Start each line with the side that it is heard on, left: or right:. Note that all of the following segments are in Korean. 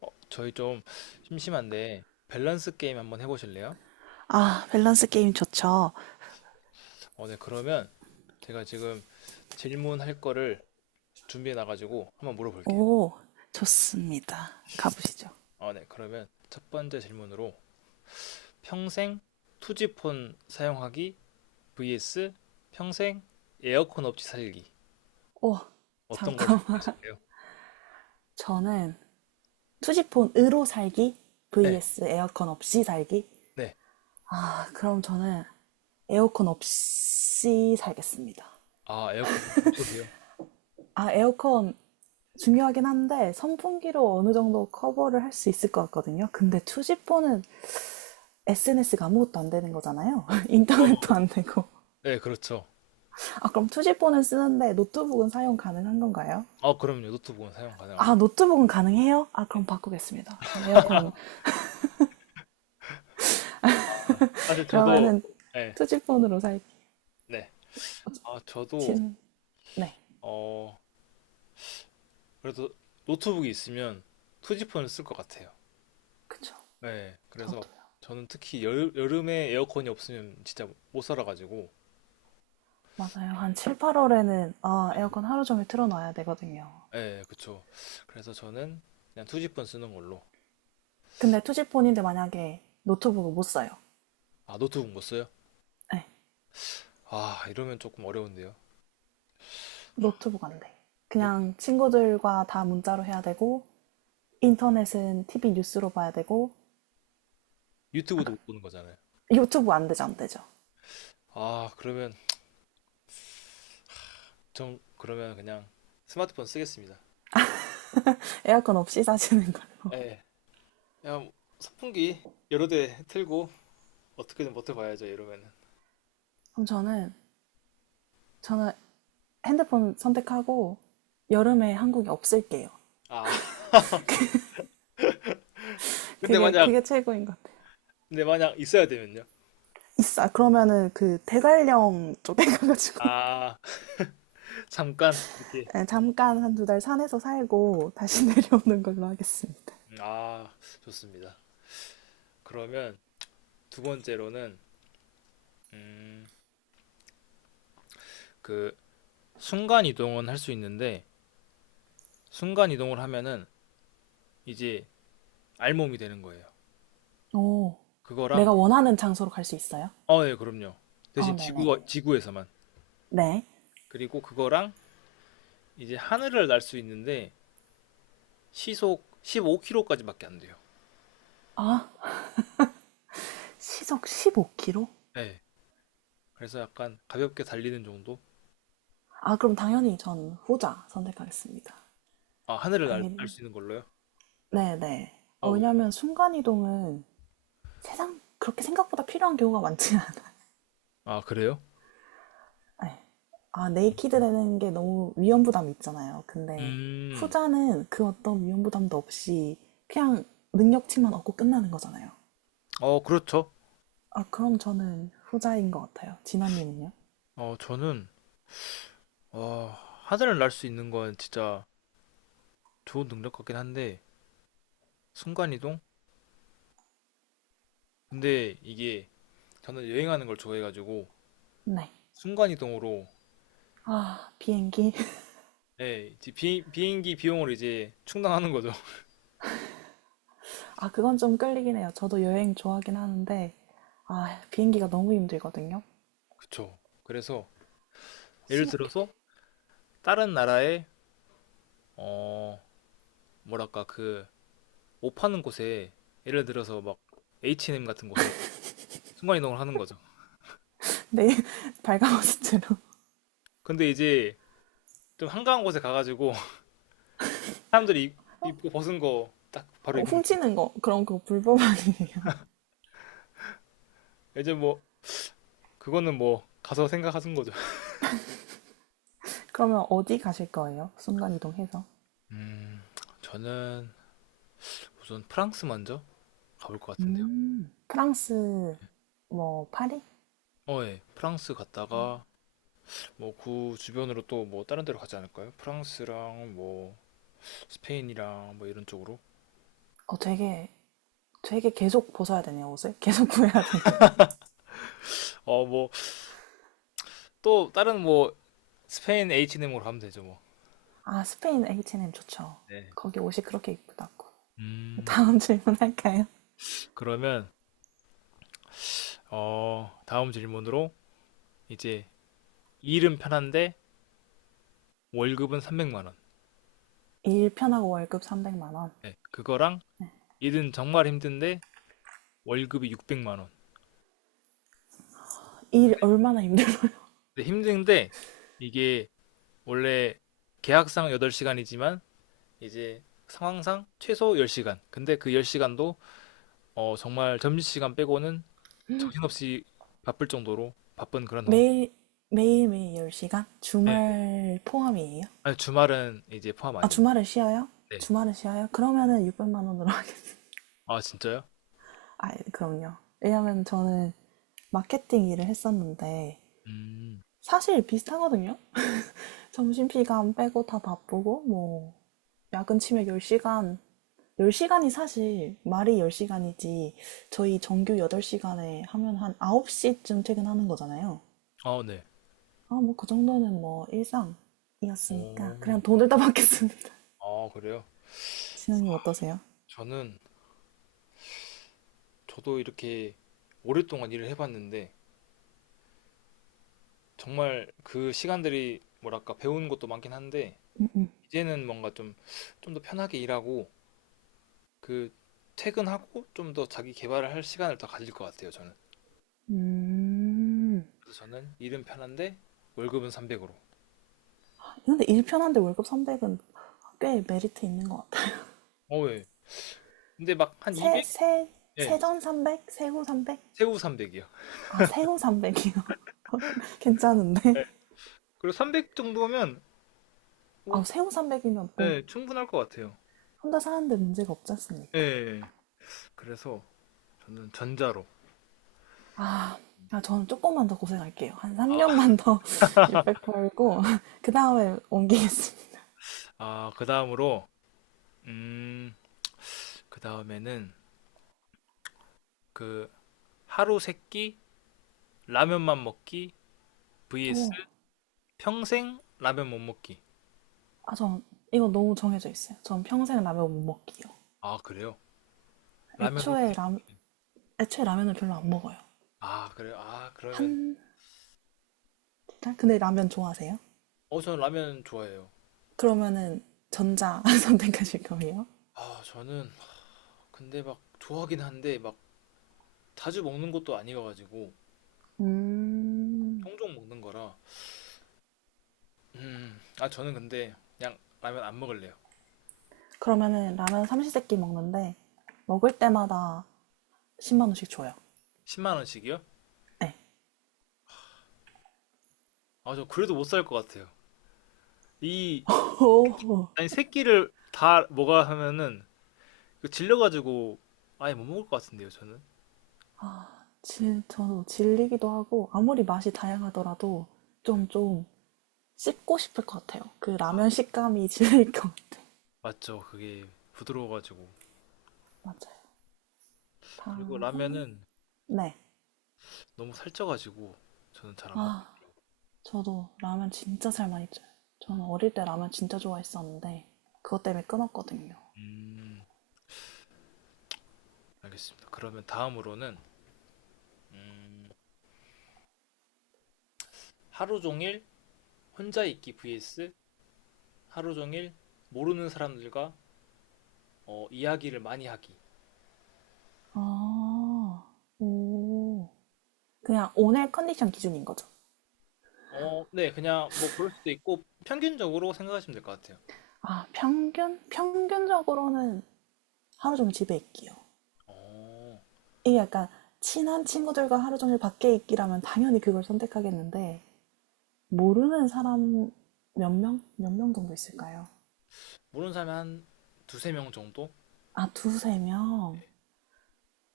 left: 저희 좀 심심한데 밸런스 게임 한번 해보실래요?
right: 아, 밸런스 게임 좋죠.
left: 네, 그러면 제가 지금 질문할 거를 준비해 놔가지고 한번 물어볼게요.
right: 오, 좋습니다. 가보시죠.
left: 네, 그러면 첫 번째 질문으로 평생 투지폰 사용하기 vs 평생 에어컨 없이 살기,
right: 오,
left: 어떤 걸
right: 잠깐만.
left: 선택하실래요?
right: 저는 투지폰으로 살기
left: 네,
right: vs 에어컨 없이 살기.
left: 네.
right: 아, 그럼 저는 에어컨 없이 살겠습니다.
left: 아, 에어컨 없으세요?
right: 아, 에어컨 중요하긴 한데 선풍기로 어느 정도 커버를 할 수 있을 것 같거든요. 근데 투지폰은 SNS가 아무것도 안 되는 거잖아요.
left: 어,
right: 인터넷도 안 되고.
left: 네, 그렇죠.
right: 아, 그럼 투지폰은 쓰는데 노트북은 사용 가능한 건가요?
left: 아, 그럼요. 노트북은 사용
right: 아,
left: 가능합니다.
right: 노트북은 가능해요? 아,
left: 네.
right: 그럼 바꾸겠습니다. 전 에어컨.
left: 아, 사실 저도.
right: 그러면은
left: 네,
right: 투지폰으로 살기.
left: 네. 아, 저도
right: 지금, 네.
left: 어 그래도 노트북이 있으면 투지폰을 쓸 것 같아요.
right: 그쵸.
left: 네, 그래서
right: 저도요.
left: 저는 특히 여름에 에어컨이 없으면 진짜 못 살아가지고.
right: 맞아요. 한 7, 8월에는, 아, 에어컨 하루 종일 틀어놔야 되거든요.
left: 네, 그쵸. 그래서 저는 그냥 투지폰 쓰는 걸로.
right: 근데 투지폰인데 만약에 노트북을 못 써요.
left: 아, 노트북 못 써요?
right: 네.
left: 아, 이러면 조금 어려운데요.
right: 노트북 안 돼.
left: 노-
right: 그냥 친구들과 다 문자로 해야 되고, 인터넷은 TV 뉴스로 봐야 되고,
left: 유튜브도 못 보는 거잖아요.
right: 유튜브 안 되죠, 안 되죠.
left: 아, 그러면 전 그러면 그냥 스마트폰 쓰겠습니다.
right: 에어컨 없이 사시는 걸로.
left: 예. 그냥 선풍기 여러 대 틀고 어떻게든 버텨봐야죠, 이러면은.
right: 그럼 저는, 저는 핸드폰 선택하고 여름에 한국에 없을게요.
left: 아, 근데
right: 그게
left: 만약
right: 그게 최고인 것 같아요.
left: 근데 만약 있어야 되면요.
right: 있어. 그러면은 그 대관령 쪽에 가가지고
left: 아, 잠깐 이렇게.
right: 네, 잠깐 한 두 달 산에서 살고 다시 내려오는 걸로 하겠습니다.
left: 음, 아 좋습니다. 그러면 두 번째로는, 음, 그 순간 이동은 할 수 있는데 순간 이동을 하면은 이제 알몸이 되는 거예요.
right: 오,
left: 그거랑.
right: 내가 원하는 장소로 갈 수 있어요?
left: 어, 예, 그럼요.
right: 어,
left: 대신
right: 네네.
left: 지구에서만.
right: 네.
left: 그리고 그거랑 이제 하늘을 날 수 있는데 시속 15km까지밖에 안 돼요.
right: 아, 시속 15km?
left: 예. 네. 그래서 약간 가볍게 달리는 정도?
right: 아, 그럼 당연히 전 후자 선택하겠습니다.
left: 아, 하늘을
right: 아,
left: 날
right: 이게-
left: 수 있는 걸로요?
right: 네네. 어,
left: 어, 왜요?
right: 왜냐면 순간이동은 세상 그렇게 생각보다 필요한 경우가 많지 않아요.
left: 아, 그래요?
right: 에. 아, 네이키드 되는 게 너무 위험 부담이 있잖아요. 근데
left: 음.
right: 후자는 그 어떤 위험 부담도 없이 그냥 능력치만 얻고 끝나는 거잖아요.
left: 어, 그렇죠.
right: 아, 그럼 저는 후자인 것 같아요. 진아님은요?
left: 어, 저는. 와, 하늘을 날 수 있는 건 진짜 좋은 능력 같긴 한데, 순간이동? 근데 이게 저는 여행하는 걸 좋아해가지고,
right: 네.
left: 순간이동으로,
right: 아, 비행기.
left: 예, 이제 비행기 비용을 이제 충당하는 거죠.
right: 아, 그건 좀 끌리긴 해요. 저도 여행 좋아하긴 하는데, 아, 비행기가 너무 힘들거든요.
left: 그쵸. 그래서, 예를
right: 심5 k m
left: 들어서, 다른 나라의 어, 뭐랄까, 그, 옷 파는 곳에, 예를 들어서 막, H&M 같은 곳에 순간이동을 하는 거죠.
right: 네, 발가벗스트로.
left: 근데 이제, 좀 한가한 곳에 가가지고, 사람들이 입고 벗은 거 딱 바로 입는
right: 훔치는 거, 그럼 그거 불법 아니에요?
left: 거예요. 이제 뭐, 그거는 뭐 가서 생각하신 거죠.
right: 그러면 어디 가실 거예요? 순간이동해서?
left: 음, 저는 우선 프랑스 먼저 가볼 것 같은데요.
right: 프랑스, 뭐, 파리?
left: 어, 예. 프랑스 갔다가 뭐 그 주변으로 또 뭐 다른 데로 가지 않을까요? 프랑스랑 뭐 스페인이랑 뭐 이런 쪽으로.
right: 어, 되게 계속 벗어야 되네요, 옷을. 계속 구해야 되네요.
left: 어, 뭐 또 다른 뭐 스페인 h m 으로 가면 되죠, 뭐.
right: 아, 스페인 H&M 좋죠.
left: 네.
right: 거기 옷이 그렇게 이쁘다고.
left: 음,
right: 다음 질문 할까요?
left: 그러면 어, 다음 질문으로 이제 일은 편한데 월급은 300만 원.
right: 일 편하고 월급 300만 원.
left: 네, 그거랑 일은 정말 힘든데 월급이 600만 원.
right: 일 얼마나 힘들어요?
left: 근데 힘든데 이게 원래 계약상 8시간이지만 이제 상황상 최소 10시간. 근데 그 10시간도 정말 점심시간 빼고는 정신없이 바쁠 정도로 바쁜 그런 환경.
right: 매일, 매일매일 10시간?
left: 네.
right: 주말 포함이에요?
left: 아니, 주말은 이제 포함
right: 아,
left: 아니에요.
right: 주말은 쉬어요?
left: 네.
right: 주말은 쉬어요? 그러면은 600만 원으로 하겠어요.
left: 아, 진짜요?
right: 아, 그럼요. 왜냐면 저는 마케팅 일을 했었는데,
left: 음.
right: 사실 비슷하거든요? 점심 시간 빼고 다 바쁘고 뭐 야근 치면 10시간 10시간이 사실 말이 10시간이지 저희 정규 8시간에 하면 한 9시쯤 퇴근하는 거잖아요.
left: 아, 네.
right: 아, 뭐 그 정도는 뭐 일상이었으니까
left: 오.
right: 그냥 돈을 따받겠습니다.
left: 아, 그래요?
right: 진영님 어떠세요?
left: 저는 저도 이렇게 오랫동안 일을 해봤는데, 정말 그 시간들이 뭐랄까 배우는 것도 많긴 한데 이제는 뭔가 좀 더 편하게 일하고 그 퇴근하고 좀 더 자기 개발을 할 시간을 더 가질 것 같아요, 저는.
right: 음.
left: 그래서 저는 일은 편한데 월급은 300으로.
right: 근데 일 편한데 월급 300은 꽤 메리트 있는 것 같아요.
left: 어, 예. 근데 막 한
right: 세,
left: 200?
right: 세,
left: 예,
right: 세전 300? 세후 300?
left: 세후 300이요.
right: 아, 세후 300이요. 괜찮은데?
left: 예. 그리고 300 정도면
right: 아,
left: 뭐,
right: 세후 300이면 뭐
left: 예, 충분할 것 같아요.
right: 혼자 사는데 문제가 없지
left: 예, 예.
right: 않습니까?
left: 예. 그래서 저는 전자로.
right: 아, 아, 저는 조금만 더 고생할게요. 한
left: 아,
right: 3년만 더 600 벌고, 그 다음에 옮기겠습니다.
left: 그 다음으로, 음, 그 다음에는 그 하루 세끼 라면만 먹기
right: 오,
left: vs 평생 라면 못 먹기.
right: 아, 전 이거 너무 정해져 있어요. 전 평생 라면 못 먹기요.
left: 아, 그래요? 라면으로.
right: 애초에 라, 애초에 라면을 별로 안 먹어요.
left: 아, 그래요? 아, 그러면
right: 한, 달? 근데 라면 좋아하세요?
left: 어, 저는 라면 좋아해요.
right: 그러면은 전자 선택하실 거예요?
left: 아, 저는 근데 막 좋아하긴 한데 막 자주 먹는 것도 아니어가지고
right: 음,
left: 종종 먹는 거라. 아, 저는 근데 그냥 라면 안 먹을래요.
right: 그러면은 라면 삼시세끼 먹는데, 먹을 때마다 10만 원씩 줘요.
left: 10만 원씩이요?
right: 네.
left: 아, 저 그래도 못 살 것 같아요. 이,
right: 오,
left: 아니, 세 끼를 다 먹어야 하면은 그 질려가지고 아예 못 먹을 것 같은데요, 저는.
right: 진, 저도 질리기도 하고 아무리 맛이 다양하더라도 좀 씹고 싶을 것 같아요. 그 라면 식감이 질릴 것 같아요.
left: 맞죠? 그게 부드러워가지고.
right: 맞아요.
left: 그리고
right: 다음.
left: 라면은
right: 네.
left: 너무 살쪄가지고 저는 잘 안 먹겠...
right: 아, 저도 라면 진짜 잘 많이 쪄요. 저는 어릴 때 라면 진짜 좋아했었는데 그것 때문에 끊었거든요.
left: 음, 알겠습니다. 그러면 다음으로는 음, 하루 종일 혼자 있기 vs 하루 종일 모르는 사람들과 이야기를 많이 하기.
right: 아, 오. 그냥 오늘 컨디션 기준인 거죠.
left: 어, 네, 그냥 뭐 그럴 수도 있고 평균적으로 생각하시면 될 것 같아요.
right: 아, 평균? 평균적으로는 하루 종일 집에 있기요.
left: 어,
right: 이게 약간 친한 친구들과 하루 종일 밖에 있기라면 당연히 그걸 선택하겠는데 모르는 사람 몇 명? 몇 명 정도 있을까요?
left: 모르는 사람이 한 두세 명 정도?
right: 아, 두세 명?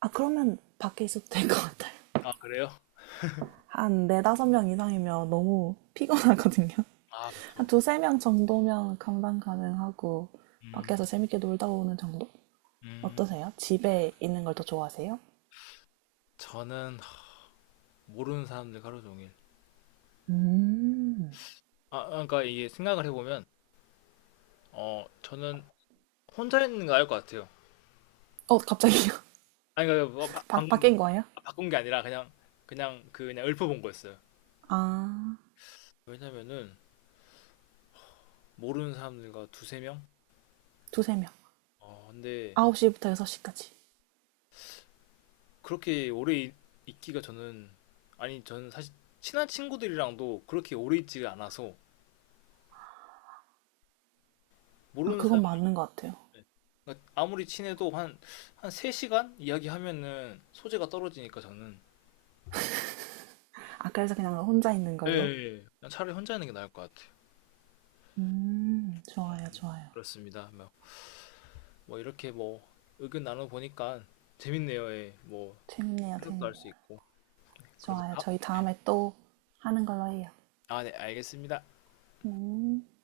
right: 아, 그러면 밖에 있어도 될 것 같아요.
left: 아, 그래요?
right: 한 네다섯 명 이상이면 너무 피곤하거든요.
left: 아,
right: 한
left: 그쵸.
right: 두세 명 정도면 감당 가능하고
left: 음,
right: 밖에서 재밌게 놀다 오는 정도?
left: 음,
right: 어떠세요? 집에 있는 걸 더 좋아하세요?
left: 저는 모르는 사람들 하루 종일.
right: 음.
left: 아, 그러니까 이게 생각을 해보면, 어, 저는 혼자 있는 거 알 것 같아요.
right: 어, 갑자기요?
left: 아니, 그러니까 뭐 방금.
right: 바뀐 거예요?
left: 아, 바꾼 게 아니라 그냥 그냥 그냥 읊어본 거였어요.
right: 아,
left: 왜냐면은 모르는 사람들과 두세 명.
right: 두세 명.
left: 어, 근데
right: 9시부터 6시까지.
left: 그렇게 오래 있기가 저는, 아니 저는 사실 친한 친구들이랑도 그렇게 오래 있지가 않아서
right: 아,
left: 모르는
right: 그건
left: 사람들.
right: 맞는 것 같아요.
left: 그러니까 아무리 친해도 한 3시간 이야기하면은 소재가 떨어지니까 저는.
right: 아, 그래서 그냥 혼자 있는
left: 예,
right: 걸로?
left: 예. 냥 차라리 혼자 있는 게 나을 것 같아요.
right: 좋아요, 좋아요.
left: 그렇습니다. 뭐, 뭐 이렇게 뭐 의견 나눠보니까 재밌네요. 예. 뭐
right: 재밌네요,
left: 생각도 할
right: 재밌네요.
left: 수 있고. 그러면
right: 좋아요.
left: 다.
right: 저희 다음에 또 하는 걸로 해요.
left: 아, 네, 알겠습니다.
right: 음.